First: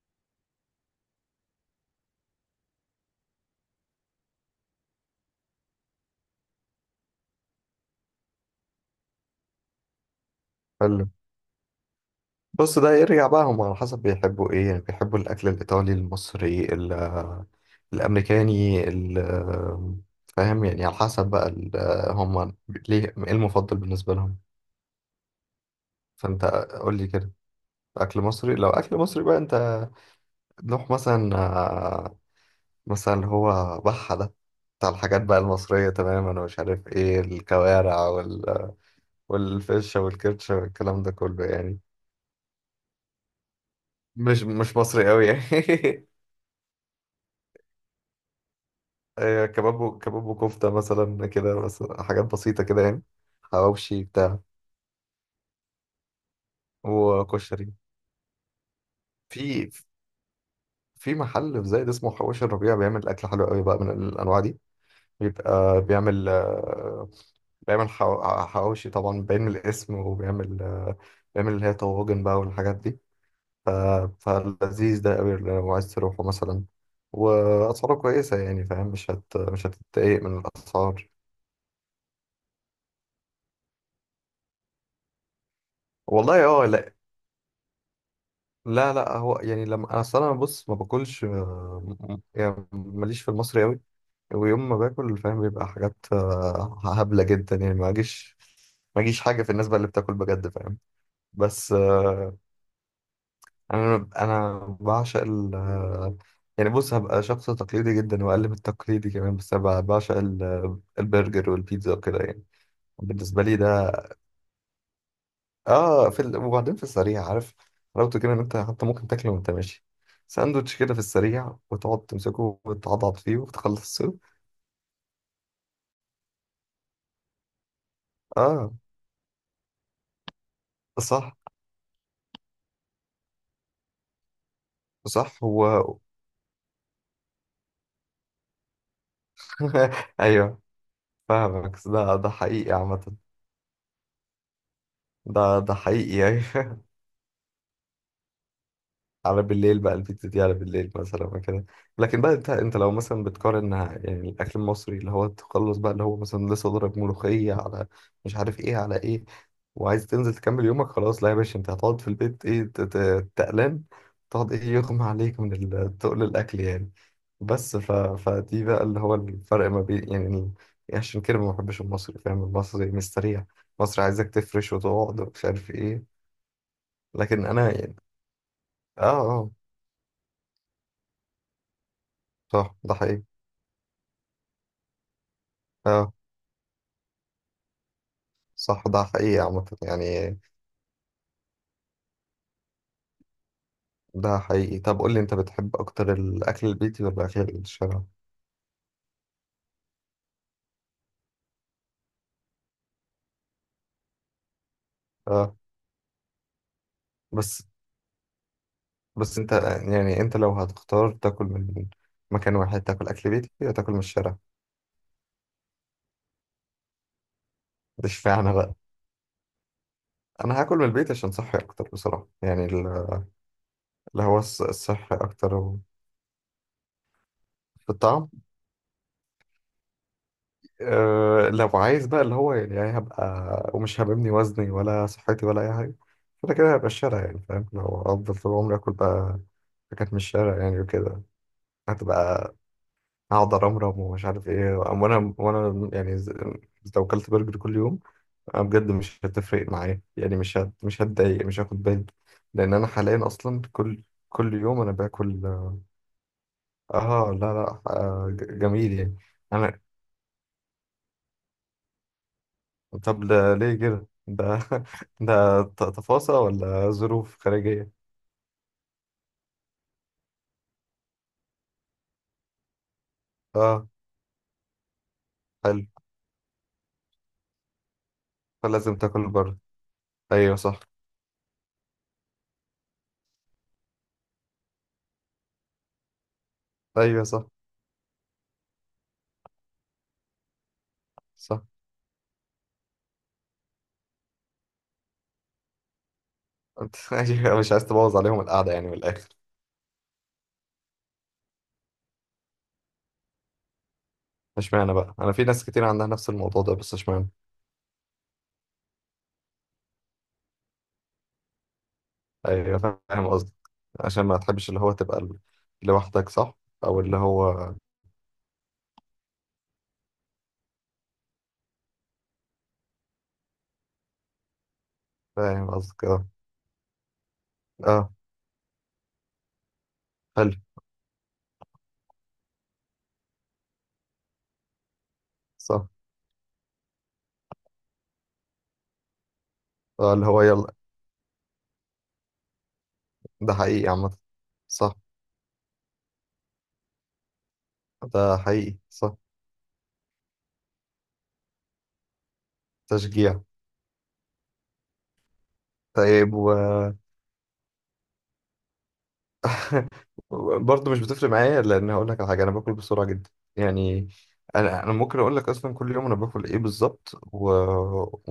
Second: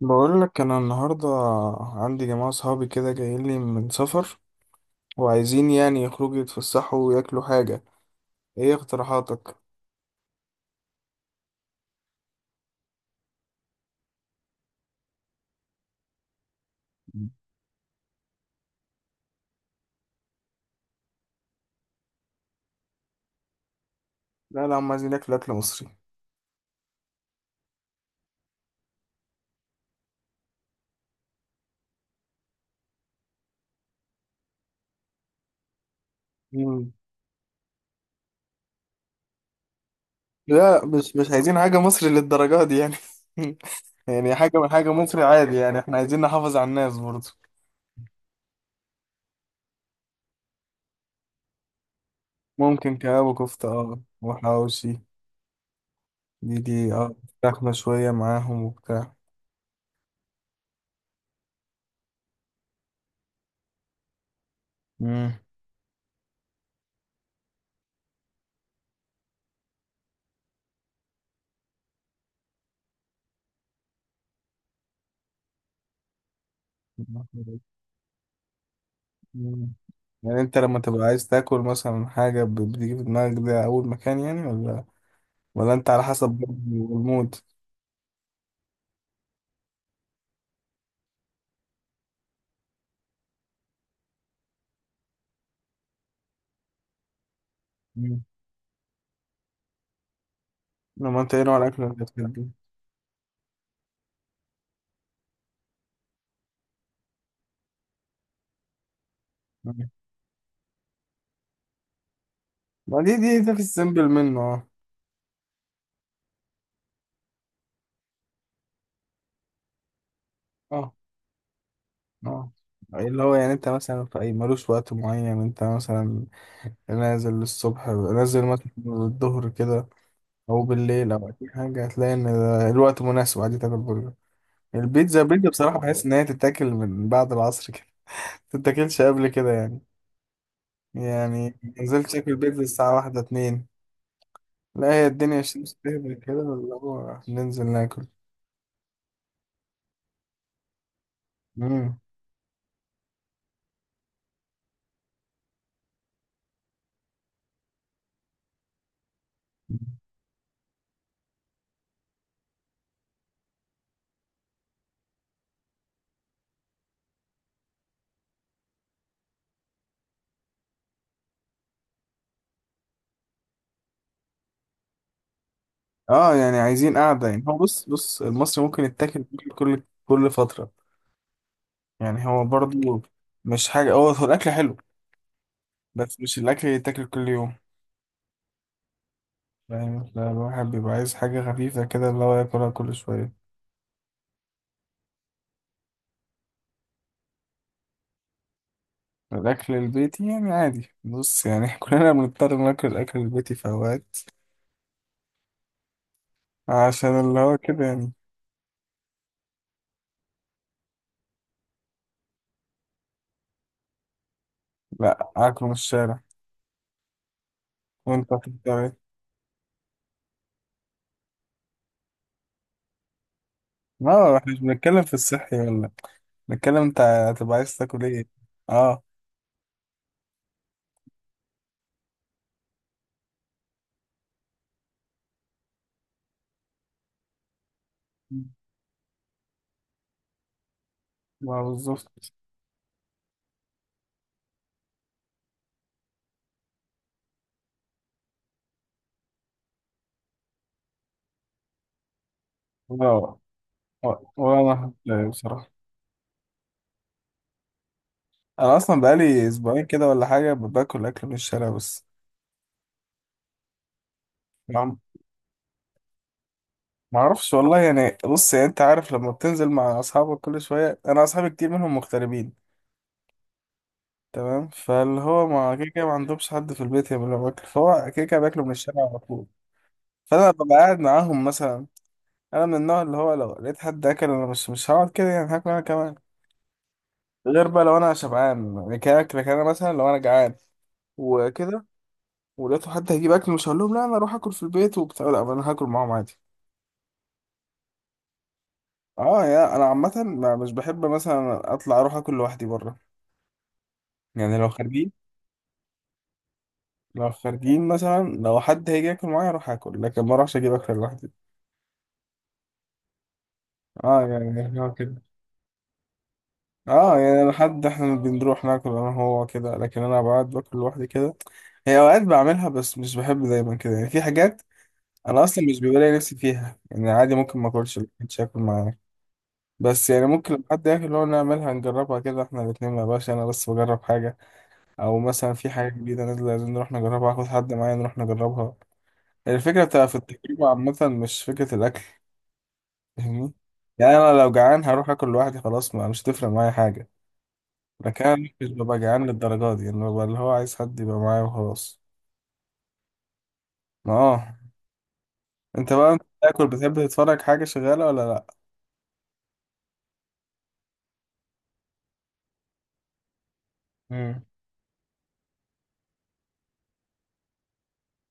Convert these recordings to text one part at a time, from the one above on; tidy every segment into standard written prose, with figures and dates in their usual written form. بقول لك انا النهارده عندي جماعه صحابي كده جايين لي من سفر، وعايزين يعني يخرجوا يتفسحوا وياكلوا حاجه. ايه اقتراحاتك؟ حلو. بص، ده يرجع بقى هم على حسب بيحبوا ايه، يعني بيحبوا الاكل الايطالي، المصري، الامريكاني فاهم، يعني على حسب بقى هم ليه، ايه المفضل بالنسبه لهم؟ لا، لا، هم عايزين ياكلوا اكل مصري. فانت قول لي كده. اكل مصري؟ لو اكل مصري بقى انت نروح مثلا، مثلا اللي هو بحه ده، بتاع الحاجات بقى المصريه تماما، ومش عارف مم. ايه، الكوارع والفشه والكرشه لا، والكلام ده مش كله عايزين حاجه يعني. مصري للدرجه دي يعني. يعني مش حاجه من مش حاجه مصري مصري قوي عادي، يعني احنا يعني. عايزين نحافظ على الناس برضه. كباب وكفتة مثلا كده، بس حاجات بسيطة كده ممكن يعني. كباب وكفته، اه، حواوشي بتاع، وحواوشي. دي، اه. فراخ وكشري. شويه معاهم وبتاع. في في محل في زايد اسمه حواوشي الربيع، بيعمل أكل حلو قوي بقى من الأنواع دي. مم. بيبقى بيعمل بيعمل حواوشي طبعا باين من الاسم، وبيعمل بيعمل اللي هي طواجن بقى، والحاجات دي. ف- فلذيذ ده قوي لو عايز تروحه مثلا، وأسعاره كويسة يعني فاهم، مش مم. هتتضايق من يعني انت لما تبقى الأسعار. عايز تاكل مثلا حاجة بتيجي في دماغك ده أول مكان يعني، ولا انت على حسب والله برضه اه. المود؟ لا لا، هو يعني لما انا اصلا انا بص ما باكلش، يعني ماليش في المصري قوي. ويوم ما باكل فاهم، بيبقى حاجات هبلة جدا يعني. ما مم. اجيش ما اجيش حاجة في الناس بقى اللي بتاكل بجد فاهم. لما انت ايه نوع بس الأكل اللي انت بتحبه؟ انا بعشق ال آه، يعني بص، هبقى شخص تقليدي جدا، واقل من التقليدي كمان. بس انا مم. بعشق البرجر والبيتزا وكده يعني. ما دي بالنسبة ده لي في ده السيمبل منه، اه. اه. وبعدين في السريع، عارف حلاوته كده، ان انت حتى ممكن تاكله وانت ماشي. ساندوتش اه، كده في السريع، وتقعد اه، تمسكه وتعضعض اللي هو فيه يعني انت مثلا وتخلصه. في اي ملوش وقت معين، انت مثلا نازل الصبح، نازل مثلا اه، الظهر كده، او بالليل او صح، اي حاجه، هتلاقي ان ده الوقت مناسب عادي تاكل برجر. البيتزا، صح البيتزا بصراحه هو. بحس ان هي تتاكل من بعد العصر كده. ما تتاكلش قبل كده يعني. ايوه، يعني فاهمك. نزلت ده اكل بيتزا حقيقي الساعة عامة. واحدة اتنين. لا، هي الدنيا ده الشمس تهبل حقيقي كده يعني. اللي هو ننزل ناكل. على بالليل بقى، البيتزا دي على بالليل مثلا وكده. مم. لكن بقى انت لو مثلا بتقارن يعني، الاكل المصري اللي هو تخلص بقى، اللي هو مثلا لسه ضرب ملوخيه على مش عارف ايه على ايه، وعايز تنزل تكمل يومك. خلاص، لا يا باشا، انت هتقعد في البيت. ايه، تقلان. تقعد، ايه، يغمى عليك من تقل الاكل يعني. بس فدي بقى اللي هو الفرق ما بين يعني عشان كده ما بحبش المصري فاهم. المصري مستريح. مصري عايزك تفرش وتقعد ومش عارف ايه. اه، يعني عايزين قعدة، يعني لكن هو انا بص يعني. بص المصري ممكن اه. يتاكل كل اه، كل كل فترة. يعني هو صح، ده برضو. حقيقي. مش حاجة، هو هو الأكل حلو. اه، بس مش الأكل اللي يتاكل كل يوم. صح، ده حقيقي عامة فاهم، يعني. فالواحد بيبقى عايز حاجة خفيفة كده اللي هو ياكلها كل شوية. ده حقيقي. طب قول لي، انت بتحب اكتر الاكل البيتي ولا الاكل الشارع؟ الأكل البيتي يعني عادي، بص يعني. كلنا بنضطر ناكل الأكل البيتي في أوقات اه. عشان اللي هو بس كده يعني. بس انت يعني، انت لو هتختار تاكل من مكان واحد، تاكل اكل بيتي ولا تاكل من الشارع؟ لا، أكله من الشارع. ده وأنت اشمعنى بقى بتضطر إيه؟ انا هاكل من البيت عشان صحي اكتر بصراحة يعني ال- اه، الهوا احنا مش الص- بنتكلم في الصحي اكتر الصحي و- ولا بنتكلم انت هتبقى عايز في تاكل ايه. الطعم اه، أه لو عايز بقى اللي هو يعني يعني هبقى ومش هبني وزني ولا صحتي ولا أي حاجة كده كده هبقى الشارع يعني فاهم لو أفضل طول عمري آكل بقى حاجات من الشارع يعني وكده ما هتبقى بالظبط. أقعد أرمرم ومش عارف إيه وأنا وأنا يعني ز- لو أكلت برجر كل يوم أنا بجد مش هتفرق معايا يعني مش هت مش هتضايق مش هاخد بالي لأن أنا حاليا اه، أصلا كل كل يوم أنا وانا لا، باكل بصراحة. آه آه، لا لا آه ج- انا جميل اصلا يعني بقالي أنا اسبوعين كده ولا حاجة باكل اكل من الشارع بس. طب ده ليه كده ده ما ده ت- تفاصيل ولا ما ظروف اعرفش والله خارجية يعني، بص يعني انت عارف لما بتنزل مع اصحابك كل شوية، انا اصحابي كتير منهم مغتربين. اه تمام، فاللي هو ما حلو كده كده ما عندهمش حد في البيت يعمل لهم اكل، فهو كده كده بياكلوا من فلازم الشارع على تاكل طول. بره فانا ايوه ببقى صح قاعد معاهم مثلا. انا من النوع اللي هو لو لقيت حد اكل انا مش هقعد كده يعني، هاكل انا كمان. ايوه صح غير بقى لو انا شبعان يعني، كاكل انا مثلا لو انا جعان صح وكده. ولقيته حد هيجيب اكل، مش هقول لهم لا انا اروح اكل في البيت وبتاع، لا انا هاكل معاهم عادي. انت أيوة، مش عايز تبوظ عليهم القعدة يعني من الآخر اه، يا انا عامه مش بحب مثلا اطلع اروح اكل لوحدي بره. يعني لو اشمعنى خارجين، بقى؟ انا في ناس كتير عندها نفس الموضوع ده، بس اشمعنى؟ لو خارجين مثلا لو حد هيجي ياكل معايا اروح اكل، لكن ما اروحش اجيب اكل لوحدي. ايوه، فاهم قصدك. عشان اه، ما تحبش يعني اللي هو هو تبقى كده. لوحدك، صح. او اللي اه، يعني هو، لحد احنا بنروح ناكل انا هو كده، لكن انا بقعد باكل لوحدي كده. هي اوقات بعملها، بس مش بحب دايما كده يعني، في حاجات انا اصلا فاهم مش بيبقى قصدك. لي اه، نفسي فيها، يعني عادي ممكن ما اكلش لو اه، مش هاكل معاه. بس يعني ممكن حلو، لما حد ياكل هو نعملها نجربها كده احنا الاتنين، ما بقاش انا بس بجرب حاجه. او مثلا في صح. حاجه جديده نازله لازم نروح نجربها، اخد حد معايا نروح نجربها. الفكره بتبقى اه في اللي هو التجربه يلا. عامه، مش فكره الاكل. فاهمني؟ ده حقيقي عامة. يعني انا لو جعان صح، هروح اكل لوحدي خلاص، ما مش هتفرق معايا حاجه. ده ده كان مش حقيقي. ببقى صح، جعان للدرجة دي، انه ببقى اللي هو عايز حد يبقى معايا وخلاص. تشجيع. ما، اه. انت بقى انت طيب بتاكل بتحب تتفرج حاجة شغالة ولا لا؟ برضه مش بتفرق معايا، لان هقول لك على حاجه، انا باكل بسرعه جدا يعني. مم. انا ممكن اقول لك اصلا كل يوم انا باكل ايه بالظبط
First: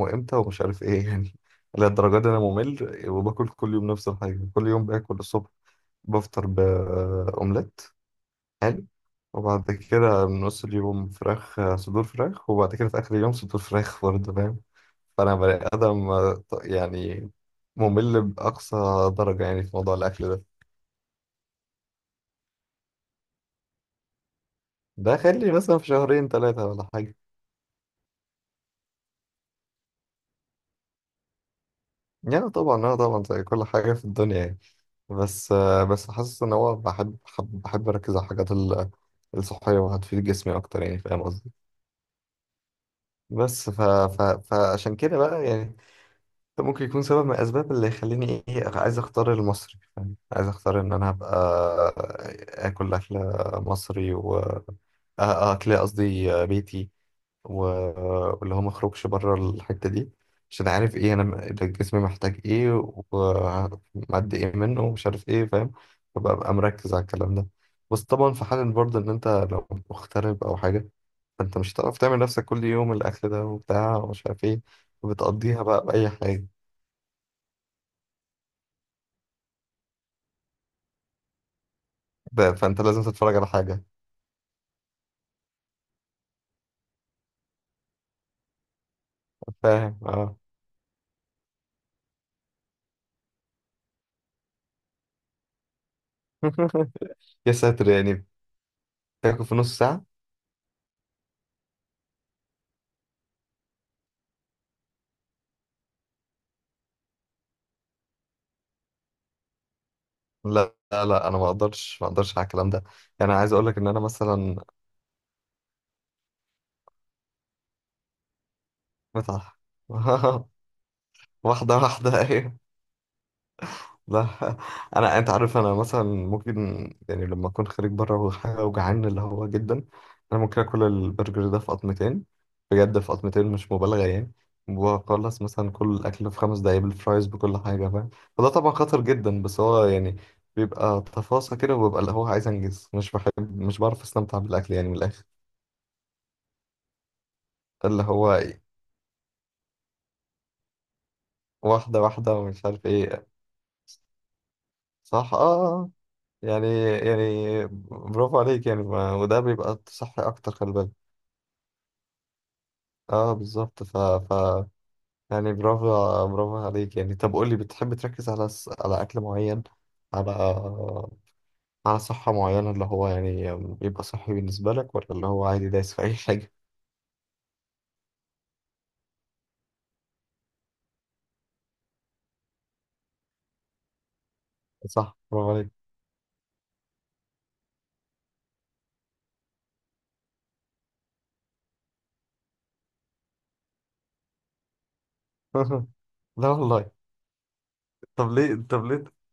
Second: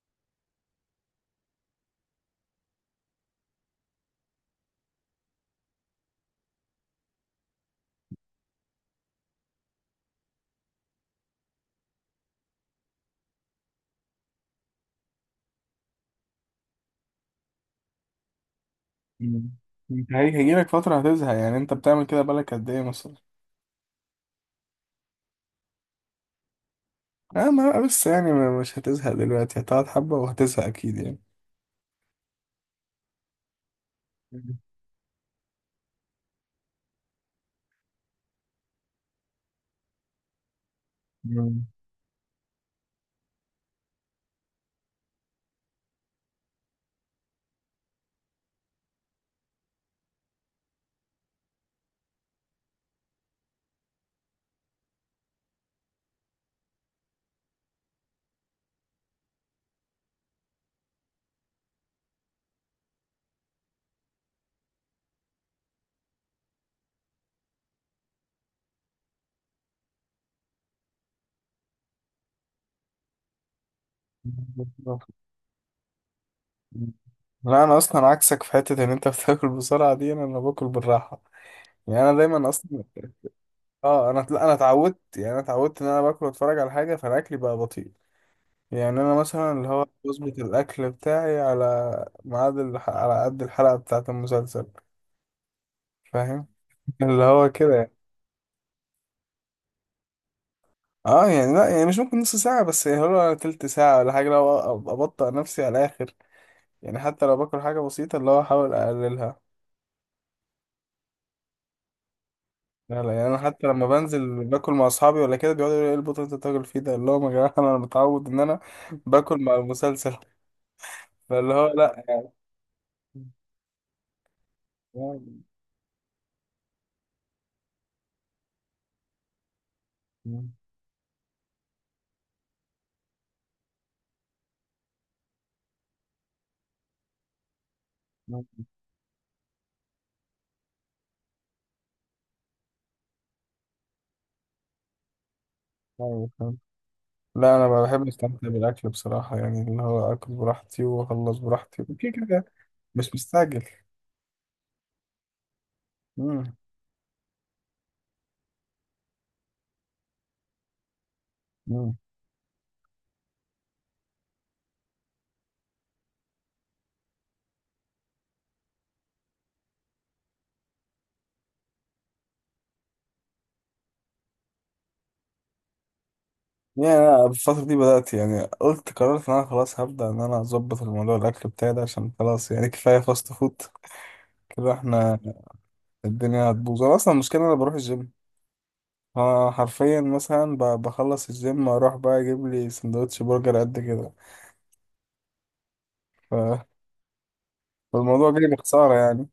وامتى ومش عارف ايه، يعني. للدرجه دي انا ممل، وباكل كل يوم نفس الحاجه. كل يوم باكل الصبح بفطر باومليت، حلو. وبعد كده من نص اليوم فراخ، صدور فراخ. وبعد كده في اخر اليوم صدور فراخ برضه، فاهم. فانا بني ادم يعني، ممل باقصى درجه مم. يعني في موضوع انت الاكل ده. هيجيلك فترة هتزهق؟ يعني انت بتعمل كده بقالك قد ايه مثلا؟ ده خلي مثلا في شهرين ثلاثة ولا حاجة. اه، ما بس يعني مش هتزهق دلوقتي، هتقعد حبة وهتزهق اكيد يعني. يعني طبعا، اه طبعا، زي كل حاجة في الدنيا مم. يعني. بس بس حاسس ان هو بحب اركز على الحاجات الصحية، وهتفيد جسمي اكتر يعني، فاهم قصدي. مم. بس فعشان كده بقى يعني، ده ممكن يكون سبب من الاسباب اللي يخليني ايه، عايز اختار المصري فاهم. عايز اختار ان انا ابقى اكل مصري، اكل قصدي بيتي، واللي هو ما اخرجش بره الحتة دي. عشان عارف ايه، انا ده جسمي محتاج ايه، ومعدي ايه منه، ومش عارف ايه، فاهم. فببقى مركز على الكلام ده. بس طبعا في حال برضه ان انت لو مغترب او حاجة، فانت مش هتعرف تعمل نفسك كل يوم الاكل ده وبتاع ومش عارف ايه، وبتقضيها بقى بأي حاجة. لا، انا اصلا عكسك في حتة ان انت بتاكل بسرعة دي، انا باكل بالراحة. يعني انا دايما فانت اصلا. لازم تتفرج على حاجة اه، انا لا، انا اتعودت يعني، انا اتعودت ان انا باكل واتفرج على حاجة، فانا اكلي بقى بطيء. يعني انا مثلا اللي هو فاهم. اه. بظبط الاكل بتاعي على ميعاد على قد الحلقه بتاعه المسلسل. فاهم؟ اللي هو يا كده ساتر يعني. يعني، تاكل في نص ساعة؟ اه، يعني لا، يعني مش ممكن نص ساعه، بس يعني هو تلت ساعه ولا حاجه، لو ابطأ نفسي على الاخر. يعني حتى لو باكل حاجه بسيطه اللي هو احاول اقللها. لا لا لا، انا ما اقدرش، ما اقدرش على الكلام ده. لا، لا، يعني يعني انا عايز اقول حتى لك لما ان انا بنزل مثلا باكل مع اصحابي ولا كده بيقعدوا يقولوا ايه البطل اللي انت بتاكل فيه ده اللي هو يا جماعه، انا متعود ان انا باكل متعة. مع المسلسل. فاللي هو واحدة لا. واحدة، أيوة. لا، أنت عارف، أنا مثلا ممكن يعني لما أكون خارج بره وحاجة وجعان اللي هو جدا، أنا ممكن آكل البرجر ده في قطمتين. بجد في قطمتين، مش مبالغة يعني. وأخلص مثلا كل الأكل في 5 دقايق، بالفرايز، بكل حاجة، فاهم. فده طبعا خطر جدا، بس هو يعني بيبقى تفاصيل كده، وبيبقى اللي هو عايز أنجز، مش بحب، مش بعرف أستمتع بالأكل يعني من الآخر. يعني. لا، انا اللي بحب هو استمتع بالاكل بصراحه يعني، اللي هو اكل براحتي واخلص براحتي واحدة كده واحدة كده، ومش عارف مش إيه، مستعجل. صح امم. يعني. يعني برافو عليك يعني، ما وده بيبقى صح اكتر، خلي بالك. امم. اه، بالظبط. ف ف يعني برافو، برافو عليك يعني. طب قول لي، بتحب تركز على على اكل معين، على، صحة معينة اللي هو يعني يبقى صحي بالنسبة لك، ولا اللي هو عادي دايس في اي حاجة؟ يعني انا الفتره دي بدات، يعني قلت قررت ان انا خلاص هبدا ان انا اظبط الموضوع الاكل بتاعي ده، عشان خلاص يعني كفايه فاست فود كده صح، احنا. برافو عليك. الدنيا هتبوظ، انا اصلا المشكله إن انا بروح الجيم. انا حرفيا مثلا بخلص الجيم اروح بقى اجيب لي سندوتش برجر قد كده. لا ف- والله. فالموضوع طب جاي ليه طب بخساره ليه يعني.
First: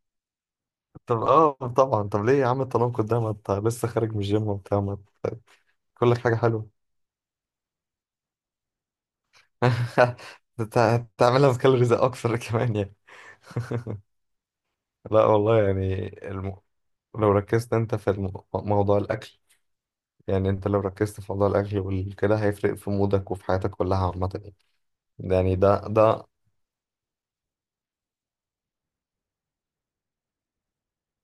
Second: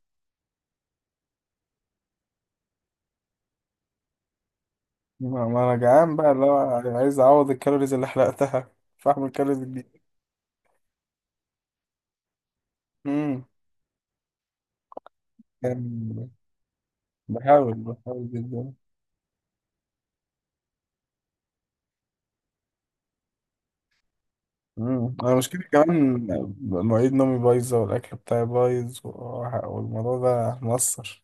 طب اه طبعا، طب ليه يا عم التناقض ده، ما انت لسه خارج من الجيم وبتاع؟ ما أنت- ما انا جعان كل بقى حاجة اللي هو حلوة. عايز اعوض الكالوريز اللي حرقتها، فاعمل كالوريز جديدة. هتعملها بكالوريز اكثر كمان يعني. امم. لا والله، يعني يعني لو ركزت بحاول انت في بحاول جدا. موضوع الاكل، يعني انت لو ركزت في موضوع الاكل وكده، هيفرق في مودك وفي حياتك كلها عامه يعني. امم، انا مشكلة ده كمان مواعيد نومي بايظة والاكل بتاعي بايظ والموضوع ده مؤثر،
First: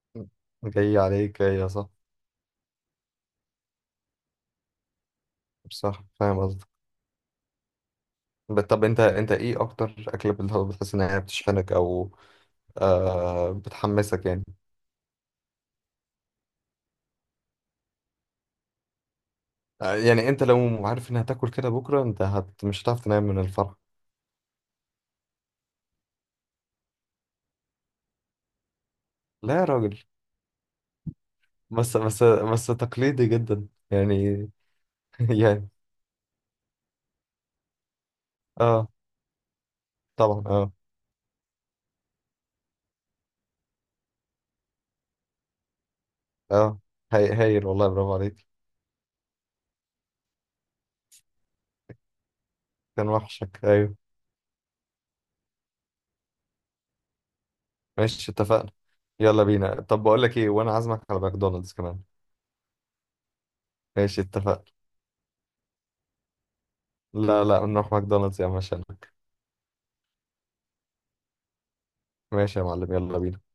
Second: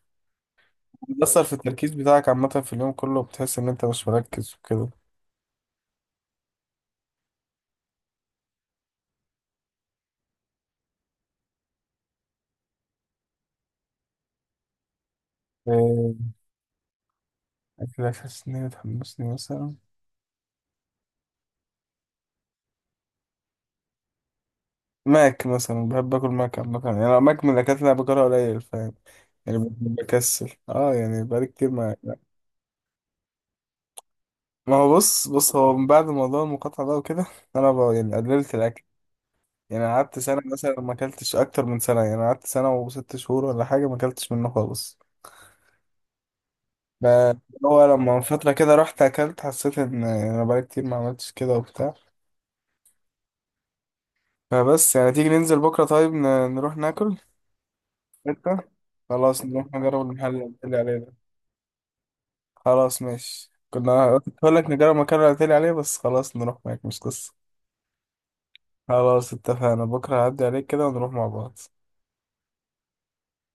جاي عليك، مؤثر في يا صح. التركيز بتاعك عامة في اليوم كله، بتحس ان انت مش مركز وكده. صح، فاهم قصدك. طب انت ايه اكتر اكله بتحس انها بتشحنك، او بتحمسك يعني؟ إيه، اكلك حاسس ان هي بتحمسني مثلا؟ يعني انت لو عارف انها هتاكل كده بكره، انت مش هتعرف تنام من الفرح. ماك مثلا بحب اكل ماك عامة يعني، أنا ماك من الاكلات اللي انا باكلها قليل، فاهم؟ لا يعني يا راجل، بكسل، اه يعني بقالي كتير ما. بس تقليدي جدا يعني. ما هو بص بص يعني هو من بعد موضوع المقاطعة ده وكده، أنا بقى يعني قللت الأكل. اه، يعني قعدت سنة طبعا، اه، مثلا ما أكلتش، أكتر من سنة يعني قعدت سنة وست شهور ولا حاجة، ما أكلتش منه خالص. اه، ب- هايل هو والله، برافو لما من عليك. فترة كده رحت أكلت حسيت إن أنا بقالي كتير ما عملتش كده وبتاع، كان وحشك، ايوه. فبس يعني تيجي ننزل بكرة؟ طيب نروح ناكل. ماشي، أنت. اتفقنا. يلا خلاص نروح بينا. نجرب طب بقول المحل لك اللي ايه، قلت وانا لي عليه عازمك ده. على ماكدونالدز كمان. خلاص ماشي، كنا ماشي قلت اتفقنا. لك نجرب المكان اللي قلت لي عليه، بس خلاص نروح معاك مش قصة. لا لا، نروح ماكدونالدز يا عم عشانك. خلاص اتفقنا، بكرة هعدي عليك كده ونروح مع بعض. ماشي يا معلم، يلا بينا.